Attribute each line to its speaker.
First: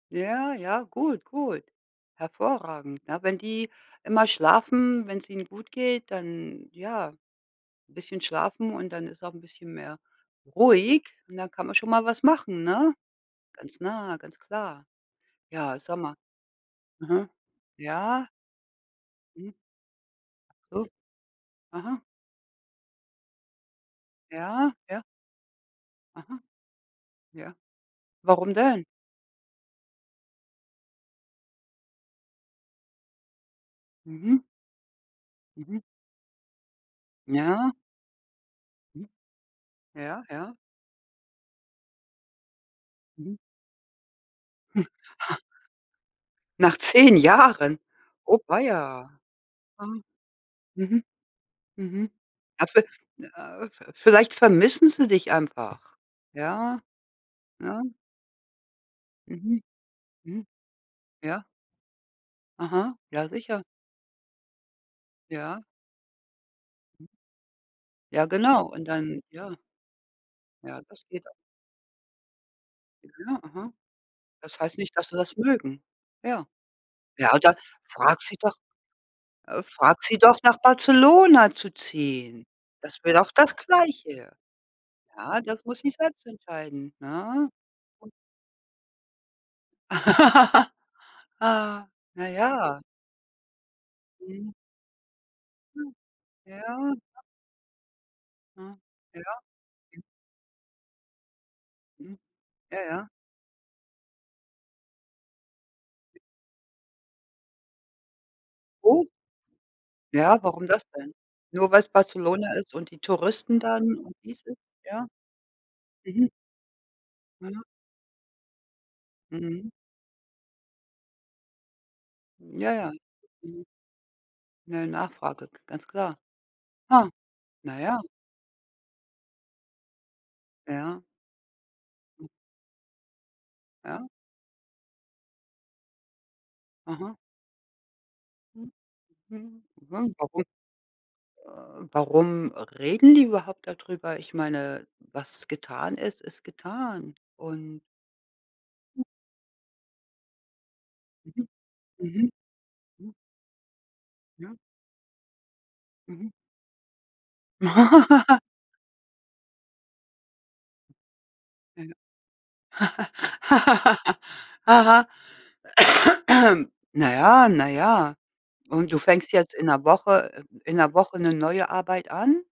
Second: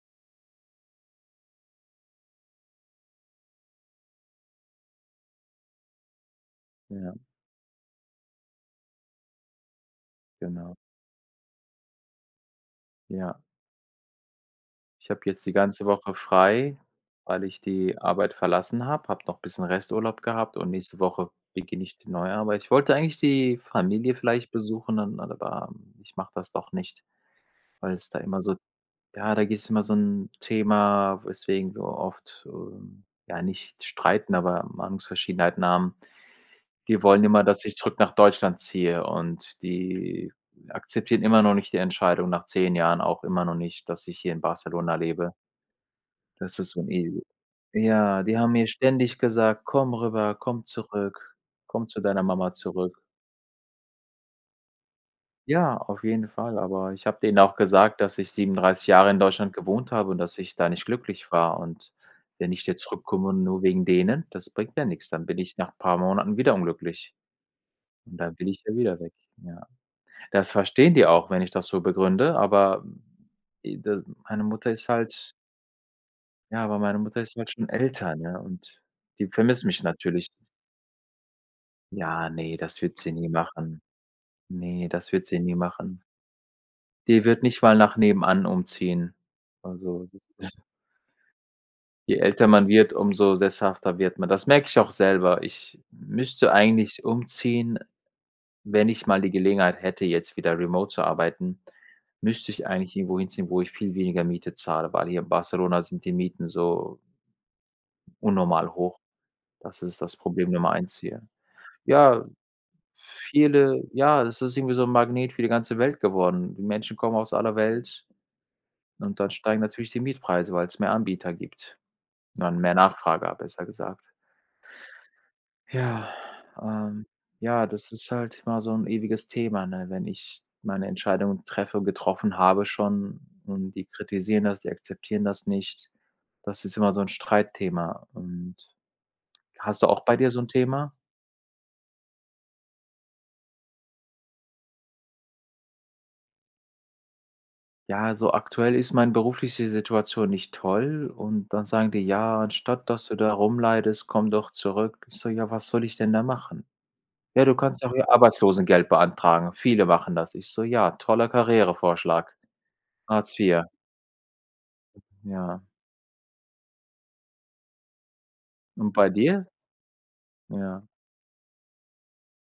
Speaker 1: Ja, ja, gut, gut. Hervorragend, ne? Wenn die immer schlafen, wenn's ihnen gut geht, dann ja
Speaker 2: Ja.
Speaker 1: bisschen schlafen und dann ist auch 'n bisschen mehr
Speaker 2: Genau.
Speaker 1: ruhig. Und dann kann man schon mal was machen, ne?
Speaker 2: Ja.
Speaker 1: Ganz nah, ganz klar.
Speaker 2: Ich habe jetzt die
Speaker 1: Ja,
Speaker 2: ganze
Speaker 1: sag
Speaker 2: Woche
Speaker 1: mal
Speaker 2: frei,
Speaker 1: mhm.
Speaker 2: weil ich die
Speaker 1: Ja.
Speaker 2: Arbeit verlassen habe, habe noch
Speaker 1: Hm.
Speaker 2: bisschen Resturlaub gehabt und
Speaker 1: U
Speaker 2: nächste Woche beginne ich
Speaker 1: aha.
Speaker 2: die neue Arbeit, ich wollte eigentlich die Familie vielleicht
Speaker 1: Ja,
Speaker 2: besuchen,
Speaker 1: ja.
Speaker 2: dann, [unintelligible] ähm, ich mache
Speaker 1: Aha.
Speaker 2: das doch nicht,
Speaker 1: Ja.
Speaker 2: weil es da immer
Speaker 1: Warum
Speaker 2: so
Speaker 1: denn?
Speaker 2: ja, da gehst du immer so 'n Thema, weswegen wir oft so ja, nicht streiten,
Speaker 1: Mhm.
Speaker 2: aber Meinungsverschiedenheiten
Speaker 1: Mhm.
Speaker 2: haben. Die wollen immer, dass
Speaker 1: Ja.
Speaker 2: ich zurück nach Deutschland ziehe
Speaker 1: Mhm.
Speaker 2: und
Speaker 1: Ja.
Speaker 2: die
Speaker 1: Ja.
Speaker 2: akzeptieren immer noch nicht die Entscheidung nach 10 Jahren auch
Speaker 1: Mhm.
Speaker 2: immer noch nicht, dass ich hier in Barcelona lebe. Das ist
Speaker 1: Nach
Speaker 2: so 'n e
Speaker 1: 10 Jahren.
Speaker 2: ja, die
Speaker 1: Oh
Speaker 2: haben mir
Speaker 1: weia.
Speaker 2: ständig gesagt: „Komm
Speaker 1: Aha.
Speaker 2: rüber, komm
Speaker 1: Mhm.
Speaker 2: zurück, komm zu
Speaker 1: Mhm.
Speaker 2: deiner Mama
Speaker 1: A ve
Speaker 2: zurück.“
Speaker 1: äh äh, vielleicht vermissen sie dich
Speaker 2: Ja,
Speaker 1: einfach.
Speaker 2: auf jeden Fall,
Speaker 1: Ja?
Speaker 2: aber ich habe denen auch
Speaker 1: Ja.
Speaker 2: gesagt, dass ich 37 Jahre in Deutschland
Speaker 1: Mhm.
Speaker 2: gewohnt habe und dass
Speaker 1: Mhm.
Speaker 2: ich da nicht glücklich
Speaker 1: Ja.
Speaker 2: war. Und wenn ich jetzt
Speaker 1: Aha. Ja
Speaker 2: zurückkomme und nur
Speaker 1: sicher.
Speaker 2: wegen denen, das bringt mir nix. Dann bin ich
Speaker 1: Ja.
Speaker 2: nach paar Monaten wieder unglücklich. Und
Speaker 1: Ja
Speaker 2: dann bin ich
Speaker 1: genau.
Speaker 2: ja
Speaker 1: Und
Speaker 2: wieder weg,
Speaker 1: dann ja.
Speaker 2: ja. Das
Speaker 1: Ja,
Speaker 2: verstehen die
Speaker 1: das geht
Speaker 2: auch,
Speaker 1: a
Speaker 2: wenn ich das so begründe, aber, hm,
Speaker 1: Ja, aha.
Speaker 2: e das meine
Speaker 1: Das
Speaker 2: Mutter
Speaker 1: heißt
Speaker 2: ist
Speaker 1: nicht, dass sie
Speaker 2: halt
Speaker 1: das mögen. Ja.
Speaker 2: Ja, aber meine Mutter
Speaker 1: Ja,
Speaker 2: ist halt
Speaker 1: oder
Speaker 2: schon älter,
Speaker 1: fragt sie
Speaker 2: ne,
Speaker 1: doch
Speaker 2: und die
Speaker 1: äh,
Speaker 2: vermisst mich
Speaker 1: frag sie
Speaker 2: natürlich.
Speaker 1: doch, nach Barcelona zu
Speaker 2: Ja,
Speaker 1: ziehen.
Speaker 2: ne, das wird
Speaker 1: Das
Speaker 2: sie
Speaker 1: wäre
Speaker 2: nie
Speaker 1: doch das
Speaker 2: machen.
Speaker 1: Gleiche.
Speaker 2: Ne, das wird sie
Speaker 1: Ja,
Speaker 2: nie
Speaker 1: das muss sie
Speaker 2: machen.
Speaker 1: selbst entscheiden,
Speaker 2: Die wird
Speaker 1: ne?
Speaker 2: nicht mal nach
Speaker 1: Und
Speaker 2: nebenan umziehen. Also [unintelligible]
Speaker 1: Ah.
Speaker 2: Je
Speaker 1: Ja,
Speaker 2: älter man
Speaker 1: ja.
Speaker 2: wird, umso sesshafter wird man. Das
Speaker 1: Mhm.
Speaker 2: merke ich auch selber. Ich
Speaker 1: Hm.
Speaker 2: müsste
Speaker 1: Ja.
Speaker 2: eigentlich umziehen,
Speaker 1: Ah.
Speaker 2: wenn ich mal die
Speaker 1: Ja.
Speaker 2: Gelegenheit hätte, jetzt wieder remote zu arbeiten,
Speaker 1: Mhm.
Speaker 2: müsste ich
Speaker 1: Ja,
Speaker 2: eigentlich
Speaker 1: ja.
Speaker 2: irgendwo hinziehen, wo ich viel weniger Miete zahle, weil hier in Barcelona sind die Mieten so unnormal hoch.
Speaker 1: Oh.
Speaker 2: Das ist das
Speaker 1: Ja?
Speaker 2: Problem
Speaker 1: Warum
Speaker 2: Nummer
Speaker 1: das
Speaker 2: 1
Speaker 1: denn?
Speaker 2: hier.
Speaker 1: Nur weil's
Speaker 2: Ja,
Speaker 1: Barcelona ist und die Touristen dann
Speaker 2: viele
Speaker 1: und
Speaker 2: ja, das
Speaker 1: [unintelligible]
Speaker 2: ist irgendwie so 'n
Speaker 1: ja?
Speaker 2: Magnet für die ganze Welt
Speaker 1: Mhm.
Speaker 2: geworden. Die Menschen kommen aus aller
Speaker 1: Mhm.
Speaker 2: Welt und dann steigen
Speaker 1: Mhm.
Speaker 2: natürlich die Mietpreise, weil's mehr Anbieter gibt und dann
Speaker 1: Ja,
Speaker 2: mehr
Speaker 1: ja.
Speaker 2: Nachfrage a
Speaker 1: Mhm.
Speaker 2: besser gesagt.
Speaker 1: Mehr Nachfrage, g ganz
Speaker 2: Ja,
Speaker 1: klar.
Speaker 2: ähm,
Speaker 1: Ah.
Speaker 2: ja,
Speaker 1: Na
Speaker 2: das
Speaker 1: ja.
Speaker 2: ist halt immer so 'n ewiges Thema, ne, wenn ich meine
Speaker 1: Ja.
Speaker 2: Entscheidung treffe und getroffen habe schon und die
Speaker 1: Ja.
Speaker 2: kritisieren das, die akzeptieren das nicht. Das ist immer so 'n
Speaker 1: Aha.
Speaker 2: Streitthema und
Speaker 1: Hm. Mhm.
Speaker 2: hast du auch
Speaker 1: Mhm.
Speaker 2: bei dir so
Speaker 1: Warum?
Speaker 2: 'n Thema?
Speaker 1: Äh, warum reden die überhaupt darüber? Ich meine, was getan ist, ist getan. Und
Speaker 2: Ja, also aktuell ist meine berufliche Situation nicht toll.
Speaker 1: Mhm.
Speaker 2: Und dann sagen die:
Speaker 1: Mhm.
Speaker 2: „Ja, anstatt dass
Speaker 1: Hm.
Speaker 2: du da rumleidest, komm doch
Speaker 1: Ja.
Speaker 2: zurück.“ Ich so: „Ja, was soll ich denn da
Speaker 1: Mhm.
Speaker 2: machen?“ „Ja, du kannst doch hier Arbeitslosengeld beantragen. Viele machen das.“ Ich so: „Ja, toller
Speaker 1: Ah ja.
Speaker 2: Karrierevorschlag, Hartz IV.“
Speaker 1: Aha.
Speaker 2: Ja.
Speaker 1: Na ja, na ja. Und
Speaker 2: Und
Speaker 1: du
Speaker 2: bei
Speaker 1: fängst
Speaker 2: dir?
Speaker 1: jetzt in 'ner Woche äh, in
Speaker 2: Ja.
Speaker 1: 'ner Woche 'ne neue Arbeit an?